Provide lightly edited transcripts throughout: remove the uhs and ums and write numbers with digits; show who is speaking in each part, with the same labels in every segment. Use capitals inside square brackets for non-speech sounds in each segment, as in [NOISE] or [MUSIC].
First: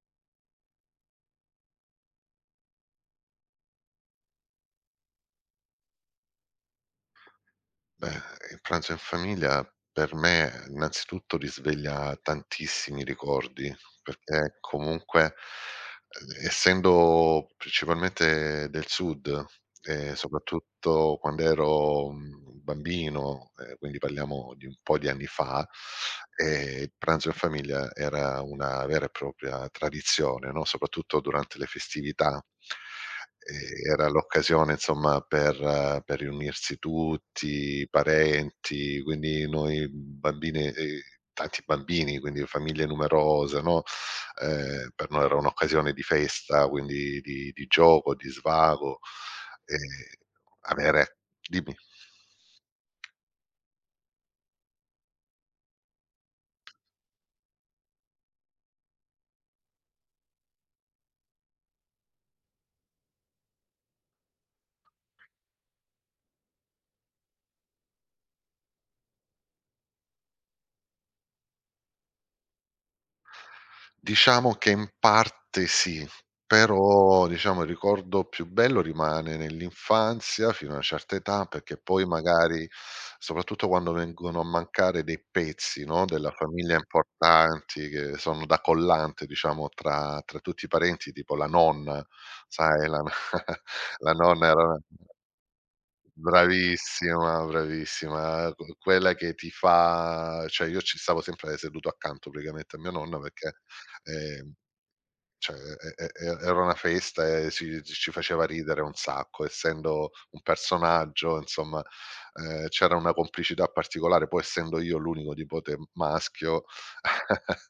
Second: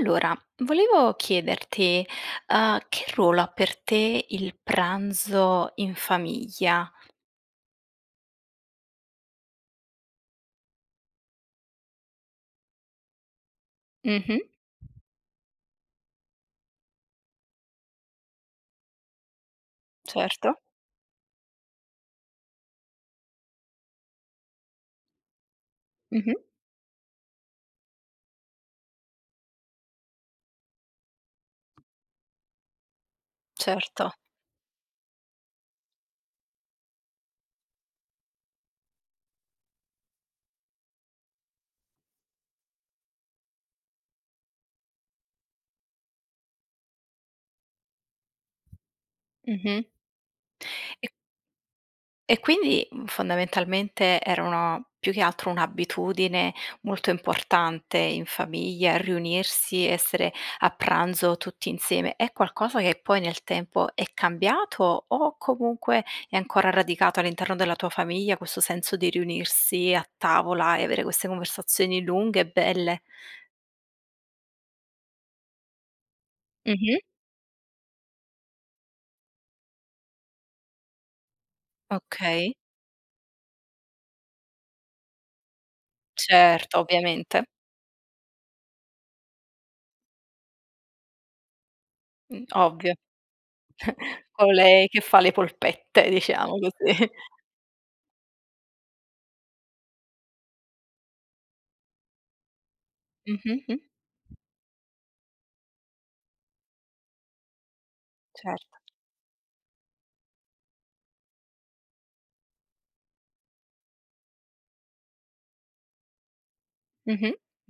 Speaker 1: Allora, volevo chiederti, che ruolo ha per te il pranzo in famiglia?
Speaker 2: Beh, il pranzo in famiglia per me innanzitutto risveglia tantissimi ricordi,
Speaker 1: Mh-mh,
Speaker 2: perché comunque, essendo principalmente del sud e
Speaker 1: certo.
Speaker 2: soprattutto quando ero, bambino, quindi parliamo di un po' di anni fa,
Speaker 1: Mh-mh,
Speaker 2: il pranzo in famiglia era una vera e propria tradizione, no, soprattutto durante le festività. Era
Speaker 1: certo.
Speaker 2: l'occasione insomma per riunirsi tutti, i parenti, quindi noi bambine tanti bambini, quindi famiglie numerose, no, per noi era un'occasione di festa, quindi di gioco, di svago. Ehm,
Speaker 1: Mh-mh.
Speaker 2: avere Dimmi.
Speaker 1: E quindi, fondamentalmente era una più che altro un'abitudine molto importante in famiglia, riunirsi, essere a pranzo tutti insieme. È qualcosa che poi nel tempo è cambiato o comunque è ancora radicato all'interno della tua famiglia questo senso di riunirsi a tavola e avere queste conversazioni lunghe e belle?
Speaker 2: Diciamo che in parte sì,
Speaker 1: Mh-mh.
Speaker 2: però diciamo il ricordo più bello rimane nell'infanzia fino a una certa età, perché poi
Speaker 1: Okay.
Speaker 2: magari, soprattutto quando vengono a mancare dei pezzi, no, della famiglia
Speaker 1: Certo, ovviamente.
Speaker 2: importanti che sono da collante diciamo tra tutti i parenti, tipo la nonna, sai
Speaker 1: Ovvio.
Speaker 2: la [LAUGHS] no, la
Speaker 1: [LAUGHS]
Speaker 2: nonna
Speaker 1: Con
Speaker 2: era una
Speaker 1: lei che fa le polpette, diciamo così. [LAUGHS]
Speaker 2: bravissima, bravissima, q quella che ti fa, cioè io ci stavo sempre seduto accanto praticamente a mia nonna perché,
Speaker 1: Mh-mh.
Speaker 2: ehm cioè era una festa e ci faceva
Speaker 1: Certo.
Speaker 2: ridere un sacco, essendo un personaggio insomma, c'era una complicità particolare, poi essendo io l'unico nipote maschio,
Speaker 1: Mh-mh.
Speaker 2: [LAUGHS]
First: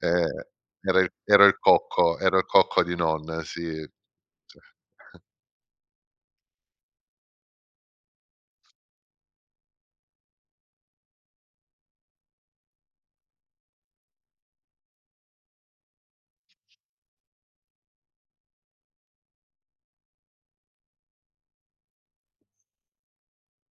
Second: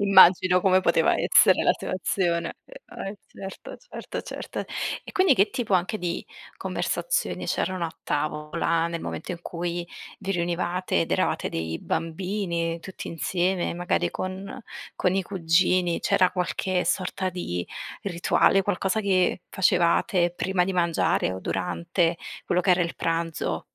Speaker 2: ehm,
Speaker 1: come
Speaker 2: era il
Speaker 1: poteva
Speaker 2: ero il
Speaker 1: essere la
Speaker 2: cocco ero il
Speaker 1: situazione.
Speaker 2: cocco di nonna, sì.
Speaker 1: Certo, certo, certo.
Speaker 2: Cioè.
Speaker 1: E quindi che tipo anche di conversazioni c'erano a tavola nel momento in cui vi riunivate ed eravate dei bambini tutti insieme, magari con i cugini? C'era qualche sorta di rituale, qualcosa che facevate prima di mangiare o durante quello che era il pranzo?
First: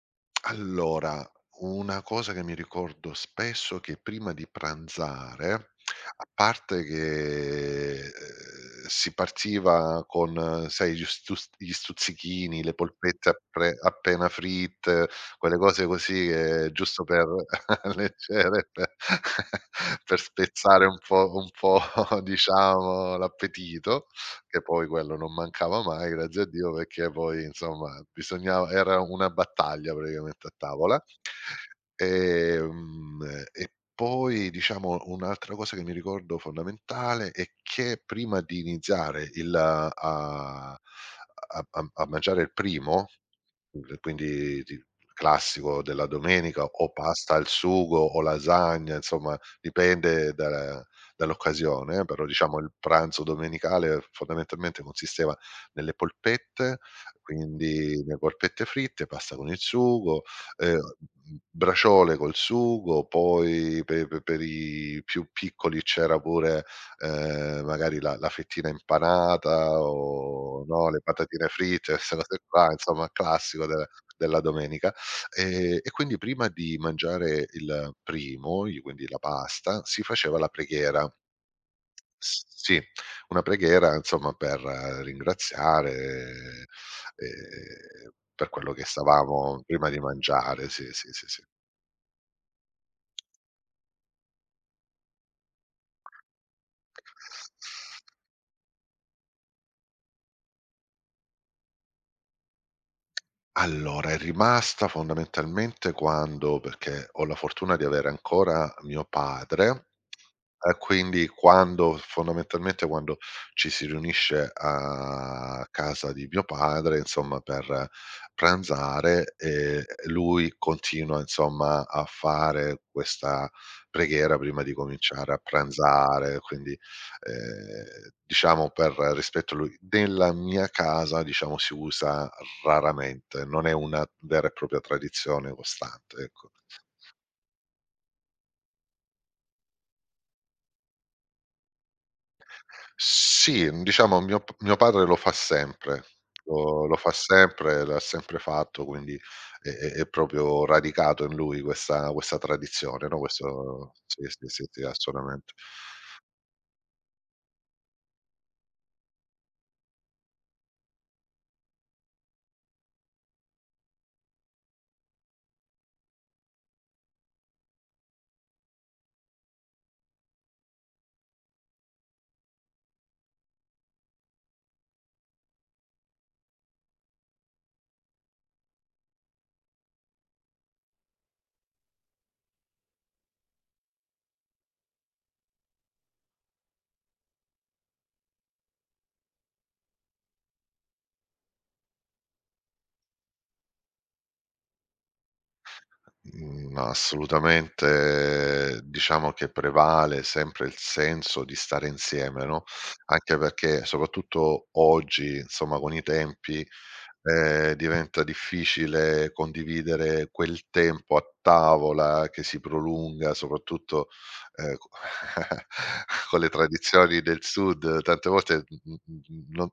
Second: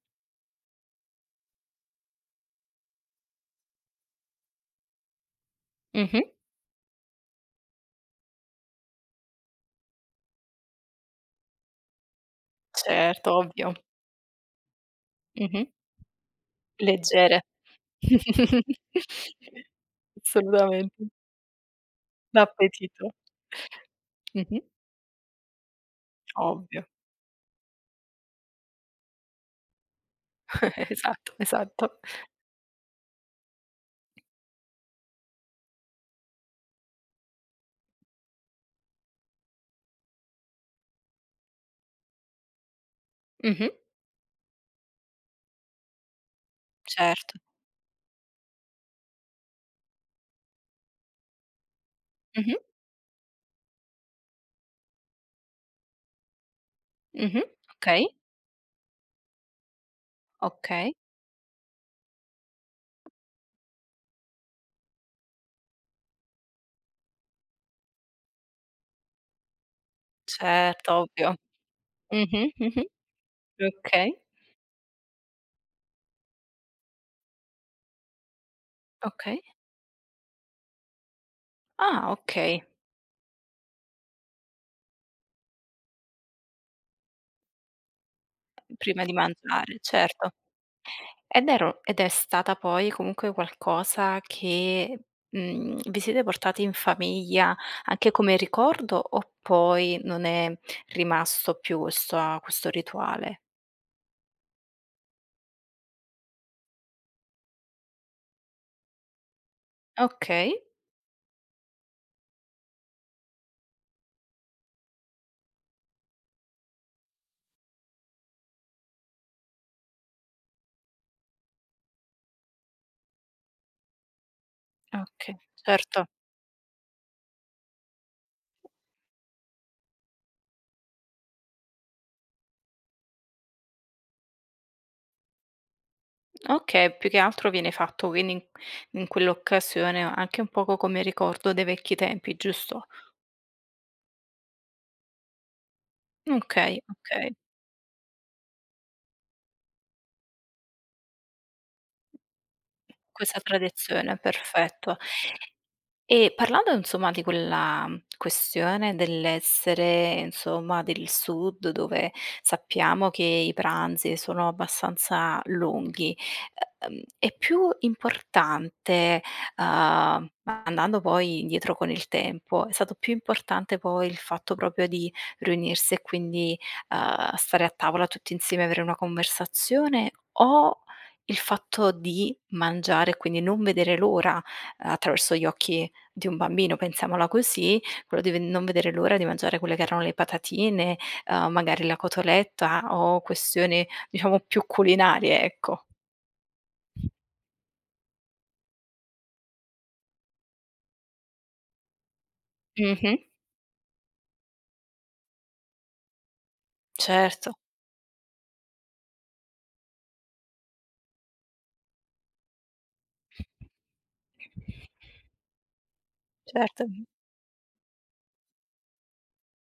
Speaker 2: Allora, una cosa che mi ricordo spesso è che prima di pranzare,
Speaker 1: Mh-mh.
Speaker 2: a parte che, si partiva con, sai, gli stuzzichini, le polpette
Speaker 1: Certo,
Speaker 2: appre
Speaker 1: ovvio.
Speaker 2: appena fritte, quelle
Speaker 1: Mh-mh.
Speaker 2: cose così che giusto per
Speaker 1: Leggere.
Speaker 2: [LAUGHS] leggere, per
Speaker 1: [LAUGHS]
Speaker 2: [LAUGHS] per spezzare un
Speaker 1: Assolutamente,
Speaker 2: po' un po' [LAUGHS]
Speaker 1: d'appetito.
Speaker 2: diciamo l'appetito, che
Speaker 1: Mh-mh.
Speaker 2: poi quello non mancava mai, grazie a Dio,
Speaker 1: Ovvio,
Speaker 2: perché poi insomma bisognava era una battaglia praticamente a
Speaker 1: [LAUGHS]
Speaker 2: tavola.
Speaker 1: esatto, esatto.
Speaker 2: Ehm, e poi diciamo un'altra cosa che mi ricordo fondamentale è che prima di iniziare il a a a a mangiare il primo,
Speaker 1: Mh-mh.
Speaker 2: quindi ti classico della domenica, o pasta
Speaker 1: Certo.
Speaker 2: al sugo o lasagna, insomma dipende da dall'occasione, però
Speaker 1: Mh-mh,
Speaker 2: diciamo il pranzo domenicale fondamentalmente consisteva nelle polpette,
Speaker 1: mh-mh.
Speaker 2: quindi
Speaker 1: Okay,
Speaker 2: le polpette fritte, pasta con il sugo,
Speaker 1: okay.
Speaker 2: braciole col sugo, poi pe pe per i più piccoli c'era pure, magari la fettina impanata o no,
Speaker 1: Certo,
Speaker 2: le
Speaker 1: ovvio.
Speaker 2: patatine fritte, queste cose
Speaker 1: Mh-mh,
Speaker 2: qua,
Speaker 1: mh-mh.
Speaker 2: insomma classico della
Speaker 1: Okay,
Speaker 2: della domenica. E quindi prima di mangiare il primo, i quindi la
Speaker 1: okay.
Speaker 2: pasta, si faceva la preghiera.
Speaker 1: Ah,
Speaker 2: S
Speaker 1: okay.
Speaker 2: sì, una preghiera insomma per ringraziare, per quello che
Speaker 1: Prima di
Speaker 2: stavamo
Speaker 1: mangiare,
Speaker 2: prima di
Speaker 1: certo.
Speaker 2: mangiare, sì, sì, sì, sì.
Speaker 1: Ed ero ed è stata poi comunque qualcosa che, vi siete portati in famiglia anche come ricordo o poi non è rimasto più questa questo rituale?
Speaker 2: Allora, è rimasta fondamentalmente quando perché ho la fortuna di avere ancora mio padre.
Speaker 1: Okay,
Speaker 2: E quindi quando ci si riunisce a casa di mio padre, insomma, per pranzare, lui continua, insomma, a fare questa preghiera prima di cominciare a
Speaker 1: okay, certo.
Speaker 2: pranzare, quindi, diciamo per rispetto a lui. Nella mia casa, diciamo, si usa raramente, non è una vera e propria tradizione costante, ecco.
Speaker 1: Okay, più che altro viene fatto quindi in in quell'occasione anche un poco come ricordo dei vecchi tempi, giusto?
Speaker 2: Sì, diciamo mio padre lo fa sempre,
Speaker 1: Okay,
Speaker 2: lo fa
Speaker 1: okay.
Speaker 2: sempre, l'ha sempre fatto, quindi è proprio radicato in lui questa tradizione, no,
Speaker 1: Questa
Speaker 2: questo
Speaker 1: tradizione,
Speaker 2: sì, sì, sì, sì,
Speaker 1: perfetto.
Speaker 2: assolutamente.
Speaker 1: E parlando insomma di quella questione dell'essere insomma del sud dove sappiamo che i pranzi sono abbastanza lunghi, è più importante, andando poi indietro con il tempo, è stato più importante poi il fatto proprio di riunirsi e quindi, stare a tavola tutti insieme, avere una conversazione o il fatto di mangiare e quindi non vedere l'ora attraverso gli occhi di un bambino, pensiamola così, quello di ve non vedere l'ora di mangiare quelle che erano le patatine, magari la cotoletta o questioni diciamo più culinarie, ecco.
Speaker 2: Mhmm, Assolutamente, diciamo che prevale sempre il senso di stare insieme, no,
Speaker 1: Mh-mh,
Speaker 2: anche perché soprattutto oggi, insomma, con i tempi,
Speaker 1: certo.
Speaker 2: diventa difficile condividere quel tempo a tavola che si prolunga, soprattutto, co [LAUGHS] con le
Speaker 1: Certo,
Speaker 2: tradizioni del sud, tante volte, non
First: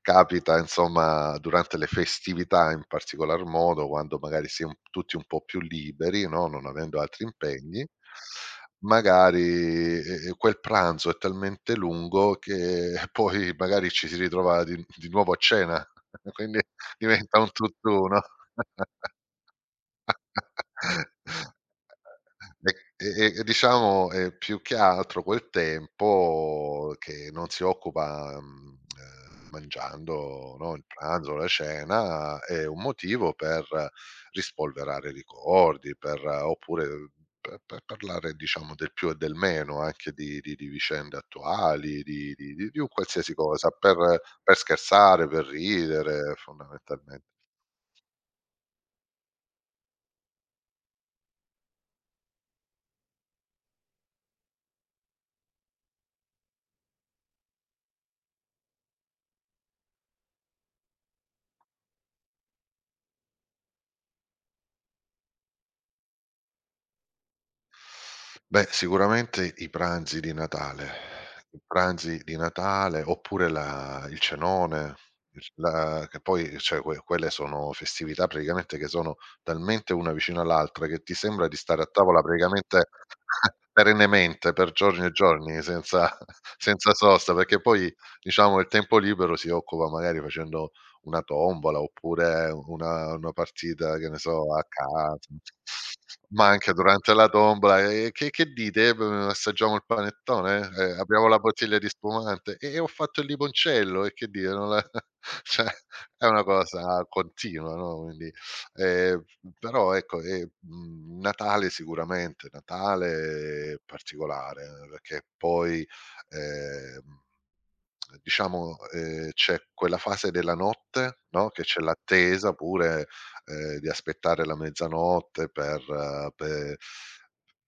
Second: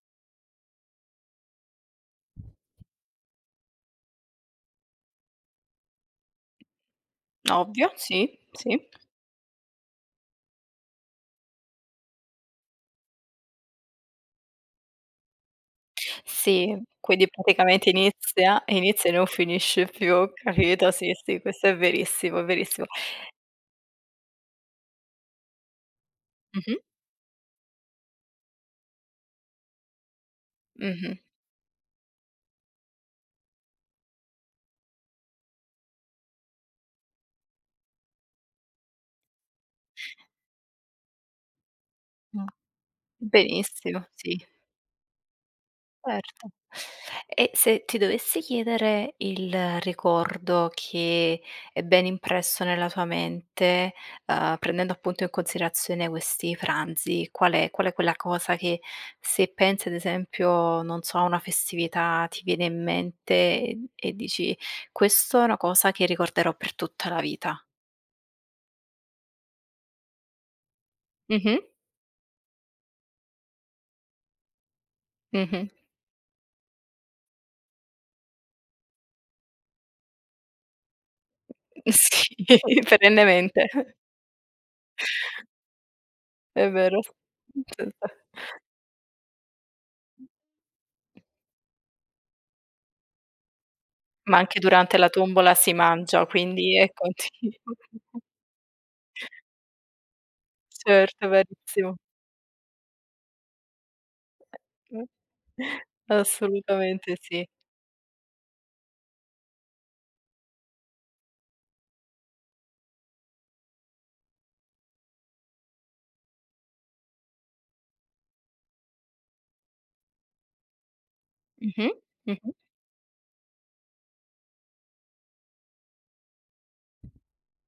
Speaker 2: capita insomma durante le festività in particolar modo, quando magari si è un tutti un po' più liberi, no, non avendo altri impegni,
Speaker 1: ovvio, sì, sì.
Speaker 2: magari, quel pranzo è talmente lungo che [LAUGHS] poi magari ci si ritrova di nuovo a cena, [LAUGHS] quindi
Speaker 1: Sì, quindi
Speaker 2: diventa un
Speaker 1: praticamente
Speaker 2: tutt'uno.
Speaker 1: inizia inizia e
Speaker 2: [LAUGHS]
Speaker 1: non finisce più, capito? Sì, sì, questo è verissimo, è
Speaker 2: E
Speaker 1: verissimo.
Speaker 2: e e diciamo, più che altro quel
Speaker 1: Mh-mh,
Speaker 2: tempo che non si occupa, mangiando, no, il
Speaker 1: mh-mh,
Speaker 2: pranzo, la cena, è un motivo per rispolverare ricordi, per oppure per parlare diciamo del più e del meno, anche di vicende attuali,
Speaker 1: mh.
Speaker 2: di un qualsiasi cosa,
Speaker 1: Benissimo,
Speaker 2: per
Speaker 1: sì.
Speaker 2: per scherzare, per ridere
Speaker 1: Certo.
Speaker 2: fondamentalmen
Speaker 1: E se ti dovessi chiedere il ricordo che è ben impresso nella tua mente, prendendo appunto in considerazione questi pranzi, qual è quella cosa che se pensi ad esempio, non so, a una festività ti viene in mente e dici: "Questo è una cosa che ricorderò per tutta la vita"?
Speaker 2: Beh, sicuramente i pranzi di Natale.
Speaker 1: Mh-mh,
Speaker 2: I pranzi di Natale, oppure la il cenone, il
Speaker 1: mh-mh.
Speaker 2: la che poi cioè quelle sono festività praticamente che sono talmente una vicino all'altra che ti sembra di stare a
Speaker 1: [LAUGHS]
Speaker 2: tavola
Speaker 1: Sì,
Speaker 2: praticamente
Speaker 1: perennemente.
Speaker 2: [LAUGHS] perennemente per giorni e giorni senza [LAUGHS]
Speaker 1: È
Speaker 2: senza
Speaker 1: vero.
Speaker 2: sosta, perché poi
Speaker 1: Certo.
Speaker 2: diciamo il tempo libero si occupa magari facendo una tombola, oppure una partita, che ne
Speaker 1: Ma
Speaker 2: so,
Speaker 1: anche
Speaker 2: a
Speaker 1: durante la
Speaker 2: calcio,
Speaker 1: tombola si mangia,
Speaker 2: ma anche
Speaker 1: quindi è [LAUGHS]
Speaker 2: durante la
Speaker 1: continuo.
Speaker 2: tombola: Che dite? B Assaggiamo il panettone? Apriamo
Speaker 1: Certo,
Speaker 2: la bottiglia di
Speaker 1: verissimo.
Speaker 2: spumante? E ho fatto il limoncello, e che dite? Non la" [LAUGHS] cioè è una cosa
Speaker 1: Assolutamente sì.
Speaker 2: continua, no, quindi ehm, però ecco, Natale sicuramente, Natale è particolare, perché poi, ehm diciamo, c'è quella fase della notte, no, che c'è
Speaker 1: Mh-mh,
Speaker 2: l'attesa
Speaker 1: mh-mh,
Speaker 2: pure, di aspettare la mezzanotte per pe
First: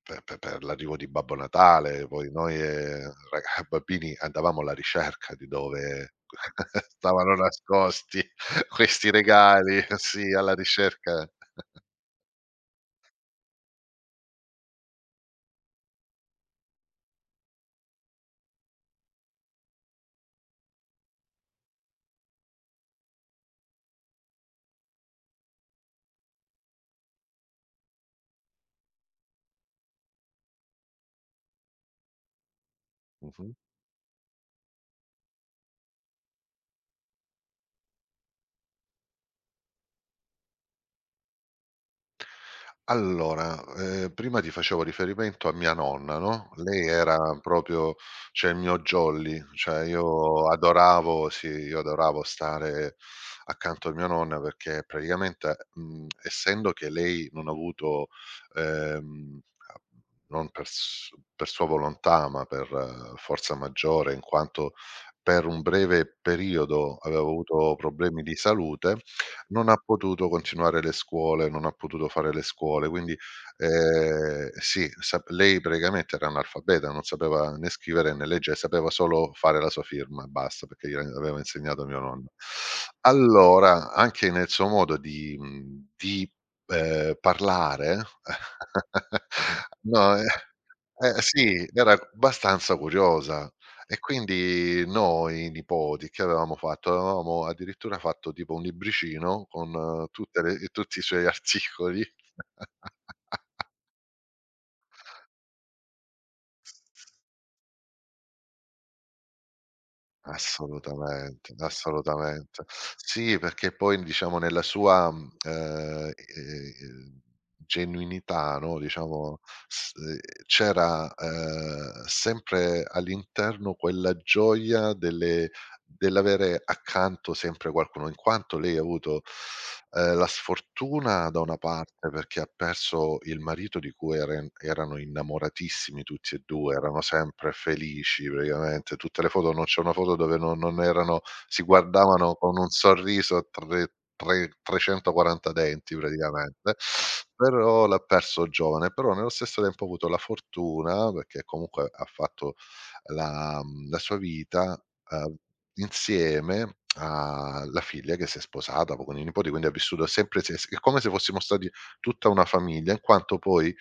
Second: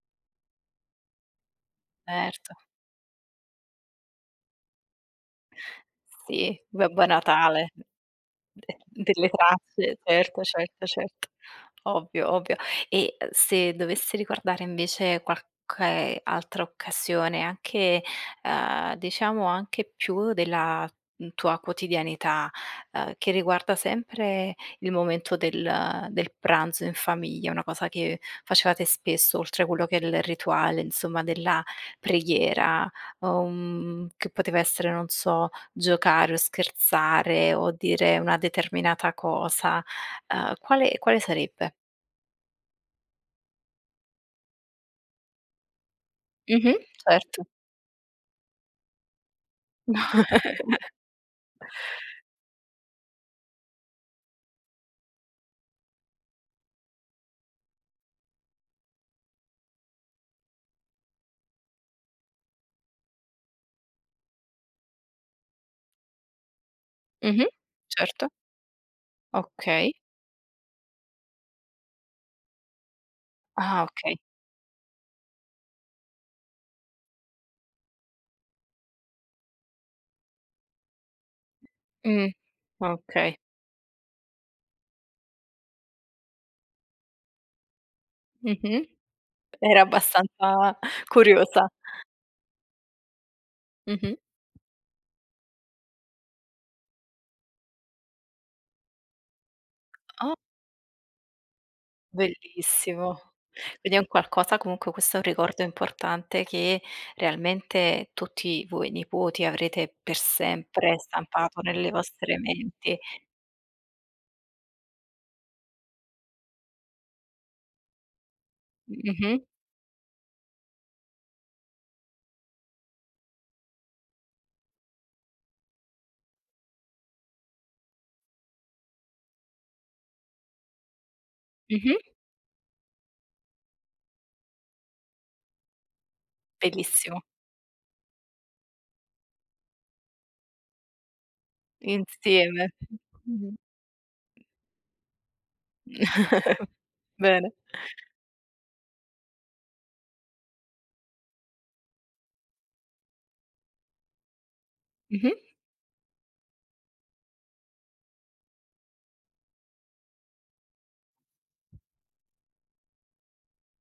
Speaker 2: pe pe per l'arrivo di Babbo Natale. Poi noi,
Speaker 1: certo.
Speaker 2: raga [LAUGHS] bambini, andavamo alla ricerca di dove
Speaker 1: Sì,
Speaker 2: [LAUGHS]
Speaker 1: Babbo
Speaker 2: stavano
Speaker 1: Natale. [LAUGHS]
Speaker 2: nascosti
Speaker 1: De
Speaker 2: questi
Speaker 1: delle
Speaker 2: regali,
Speaker 1: tracce,
Speaker 2: sì,
Speaker 1: certo,
Speaker 2: alla
Speaker 1: certo,
Speaker 2: ricerca,
Speaker 1: certo. Ovvio, ovvio. E, se dovessi ricordare invece qualche altra occasione, anche, diciamo anche più della, tua quotidianità, che riguarda sempre il momento del del pranzo in famiglia, una cosa che facevate spesso oltre quello che è il rituale, insomma, della preghiera,
Speaker 2: mh-mh.
Speaker 1: che poteva essere, non so. Giocare o scherzare o dire una determinata cosa, quale quale sarebbe?
Speaker 2: Allora, prima ti facevo riferimento a mia nonna, no,
Speaker 1: Mh-mh,
Speaker 2: lei era
Speaker 1: certo.
Speaker 2: proprio, cioè il mio jolly, cioè io
Speaker 1: [LAUGHS]
Speaker 2: adoravo, sì, io adoravo stare accanto a mia nonna, perché praticamente, essendo che lei non ha avuto, ehm, a non per sua volontà, ma per forza maggiore, in quanto per un breve periodo aveva
Speaker 1: Mh-mh,
Speaker 2: avuto problemi
Speaker 1: certo.
Speaker 2: di salute, non ha
Speaker 1: Okay.
Speaker 2: potuto continuare le scuole, non ha potuto fare le scuole, quindi,
Speaker 1: Ah, okay.
Speaker 2: sì, sap lei praticamente era analfabeta, non sapeva né scrivere né legge, sapeva solo fare la sua firma e basta, perché gliel'aveva insegnato mio
Speaker 1: Mh,
Speaker 2: nonno.
Speaker 1: okay.
Speaker 2: Allora, anche nel suo modo di, di, parlare,
Speaker 1: Mh-mh.
Speaker 2: [LAUGHS]
Speaker 1: Era
Speaker 2: no,
Speaker 1: abbastanza
Speaker 2: eh sì,
Speaker 1: curiosa.
Speaker 2: era abbastanza curiosa. E
Speaker 1: Mh-mh.
Speaker 2: quindi noi nipoti avevamo addirittura fatto tipo un libricino con
Speaker 1: Oh,
Speaker 2: tutte le e tutti i suoi [LAUGHS] articoli.
Speaker 1: bellissimo. Quindi è un qualcosa comunque questo è un ricordo importante che realmente tutti voi nipoti avrete per sempre
Speaker 2: Assolutamente,
Speaker 1: stampato nelle vostre
Speaker 2: assolutamente.
Speaker 1: menti.
Speaker 2: Sì, perché poi diciamo nella sua, genuinità, no,
Speaker 1: Mh-mh,
Speaker 2: diciamo, s c'era, sempre all'interno quella gioia delle dell'avere accanto sempre qualcuno, in quanto lei ha avuto, la sfortuna da una
Speaker 1: mh-mh.
Speaker 2: parte, perché ha perso il marito di cui erano innamoratissimi tutti e 2, erano
Speaker 1: Benissimo,
Speaker 2: sempre felici praticamente, tutte le foto, non c'è una foto dove non, non erano, si guardavano con
Speaker 1: insieme.
Speaker 2: un sorriso a
Speaker 1: Mh-mh.
Speaker 2: tre tre 340 denti
Speaker 1: [LAUGHS]
Speaker 2: praticamente,
Speaker 1: Bene.
Speaker 2: però l'ha perso giovane, però nello stesso tempo ha avuto la fortuna, perché comunque ha fatto la sua vita,
Speaker 1: Mh-mh.
Speaker 2: uhm insieme alla figlia che si è sposata, poi con i nipoti, quindi ha vissuto sempre, se s è come se fossimo stati tutta una famiglia, in quanto poi,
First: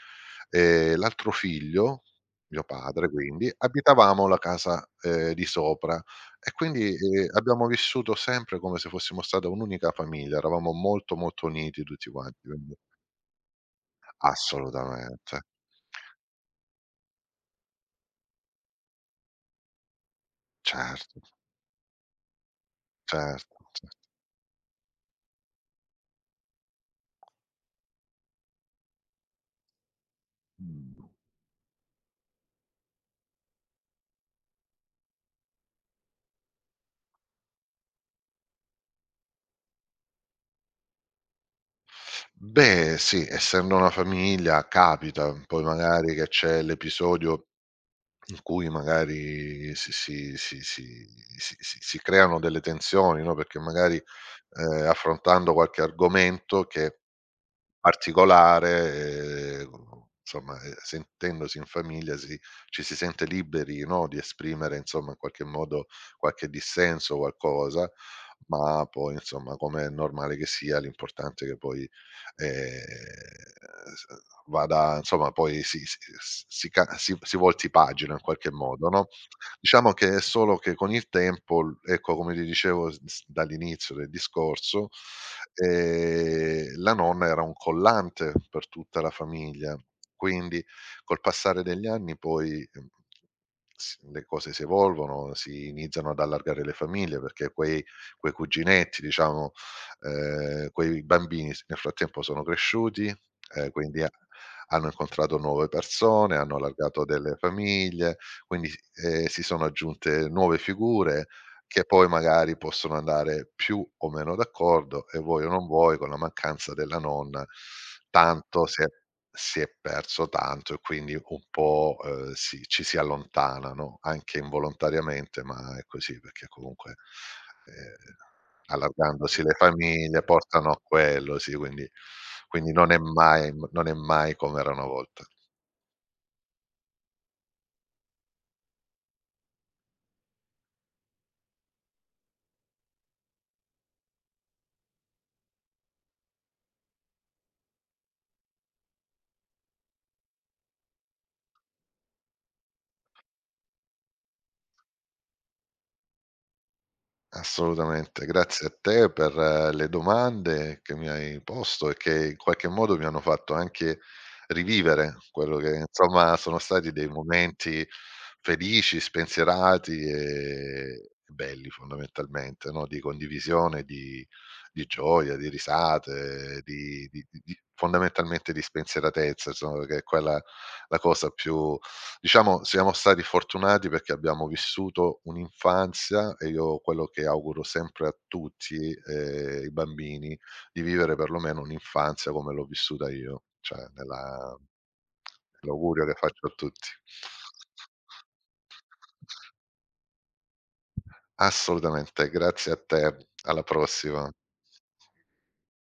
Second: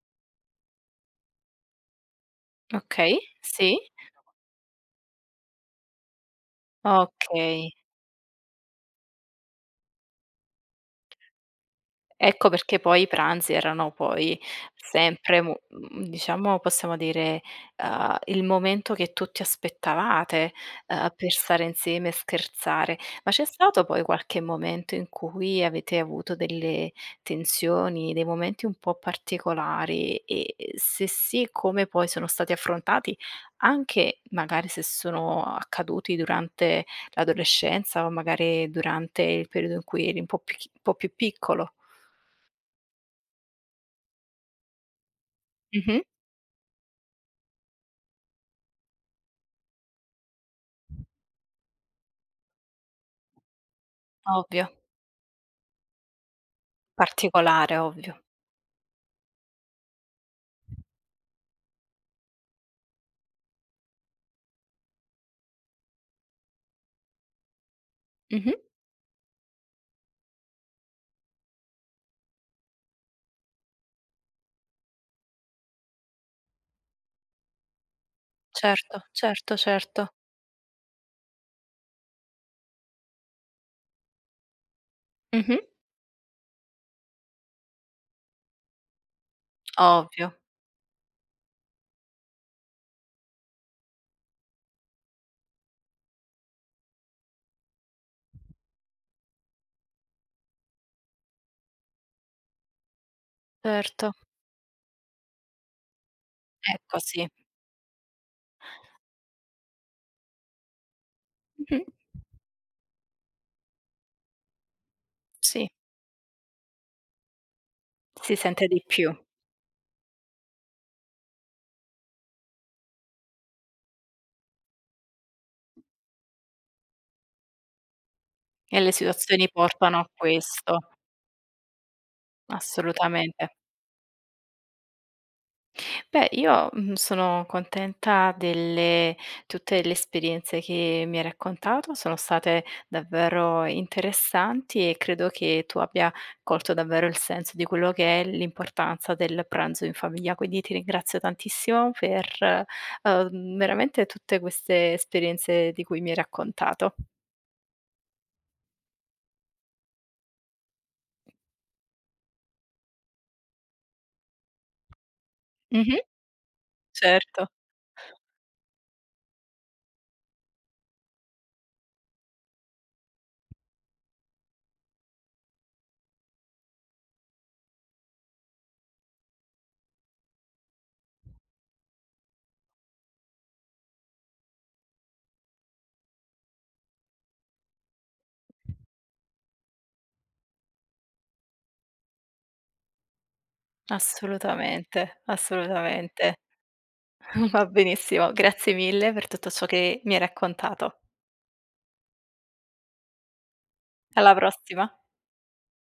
Speaker 2: l'altro figlio, mio padre
Speaker 1: Okay,
Speaker 2: quindi,
Speaker 1: sì.
Speaker 2: abitavamo la casa, di sopra, e quindi, abbiamo
Speaker 1: Okay.
Speaker 2: vissuto sempre come se fossimo stata un'unica famiglia, eravamo molto, molto uniti tutti quanti,
Speaker 1: Ecco
Speaker 2: quindi
Speaker 1: perché poi i pranzi erano poi
Speaker 2: assolutamente.
Speaker 1: sempre diciamo, possiamo dire, il momento che tutti aspettavate,
Speaker 2: Certo,
Speaker 1: per stare insieme e scherzare. Ma c'è
Speaker 2: certo,
Speaker 1: stato
Speaker 2: certo.
Speaker 1: poi qualche momento in cui avete avuto delle tensioni, dei momenti un po' particolari e
Speaker 2: Mh.
Speaker 1: se sì, come poi sono stati affrontati, anche magari se sono accaduti durante l'adolescenza o magari durante il periodo in cui eri un po' più chi un po' più piccolo?
Speaker 2: Beh, sì, essendo una famiglia capita, poi
Speaker 1: Mh-mh.
Speaker 2: magari che c'è l'episodio in cui magari si creano delle tensioni, no, perché magari,
Speaker 1: Ovvio,
Speaker 2: affrontando qualche argomento che
Speaker 1: particolare, ovvio.
Speaker 2: particolare, insomma, sentendosi in famiglia, ci si sente liberi, no, di esprimere insomma in qualche modo qualche dissenso, qualcosa,
Speaker 1: Mh-mh.
Speaker 2: ma poi insomma, come è normale che sia, l'importante è che poi, ehm, s vada insomma, poi si si s si ca si si volti pagina in qualche modo,
Speaker 1: Certo,
Speaker 2: no?
Speaker 1: certo,
Speaker 2: Diciamo
Speaker 1: certo.
Speaker 2: che è solo che con il tempo, l ecco, come ti dicevo s s dall'inizio del discorso,
Speaker 1: Mh-mh.
Speaker 2: la nonna era un collante per tutta la famiglia,
Speaker 1: Ovvio,
Speaker 2: quindi col passare degli anni poi, s le cose si evolvono, si iniziano ad allargare le famiglie, perché quei cuginetti, diciamo, quei bambini, s nel frattempo sono cresciuti, quindi ha
Speaker 1: certo.
Speaker 2: hanno incontrato nuove persone, hanno
Speaker 1: Ecco
Speaker 2: allargato
Speaker 1: sì.
Speaker 2: delle famiglie, quindi, si sono aggiunte nuove figure che
Speaker 1: Mh-mh.
Speaker 2: poi magari possono andare più o meno d'accordo, e vuoi o non
Speaker 1: Sì,
Speaker 2: vuoi, con la mancanza della nonna,
Speaker 1: si
Speaker 2: tanto,
Speaker 1: sente di più
Speaker 2: si è perso tanto, e quindi un po', ci si allontana, no, anche involontariamente, ma è così, perché comunque, ehm,
Speaker 1: e le
Speaker 2: allargandosi
Speaker 1: situazioni
Speaker 2: le
Speaker 1: portano a
Speaker 2: famiglie portano a
Speaker 1: questo,
Speaker 2: quello, sì, quindi non è
Speaker 1: assolutamente.
Speaker 2: mai, non è mai come era una volta.
Speaker 1: Beh, io, sono contenta delle tutte le esperienze che mi hai raccontato, sono state davvero interessanti e credo che tu abbia colto davvero il senso di quello che è l'importanza del pranzo in famiglia. Quindi ti ringrazio tantissimo per, veramente tutte queste esperienze di cui mi hai raccontato.
Speaker 2: Assolutamente, grazie a te per le domande che mi hai posto e che in qualche modo mi hanno fatto anche rivivere quello che
Speaker 1: Mh-mh,
Speaker 2: insomma sono stati dei
Speaker 1: certo,
Speaker 2: momenti felici, spensierati e belli, fondamentalmente, no, di condivisione, di gioia, di risate, di fondamentalmente di spensieratezza, insomma, che è quella la cosa più. Diciamo, siamo stati fortunati perché abbiamo vissuto un'infanzia, e io quello che auguro sempre a tutti, i bambini, di vivere perlomeno un'infanzia come l'ho vissuta io. Cioè nella
Speaker 1: assolutamente,
Speaker 2: L'augurio che
Speaker 1: assolutamente.
Speaker 2: faccio a tutti.
Speaker 1: [LAUGHS] Va benissimo, grazie mille per tutto ciò che mi hai raccontato.
Speaker 2: Assolutamente, grazie a te, alla prossima.
Speaker 1: Alla prossima.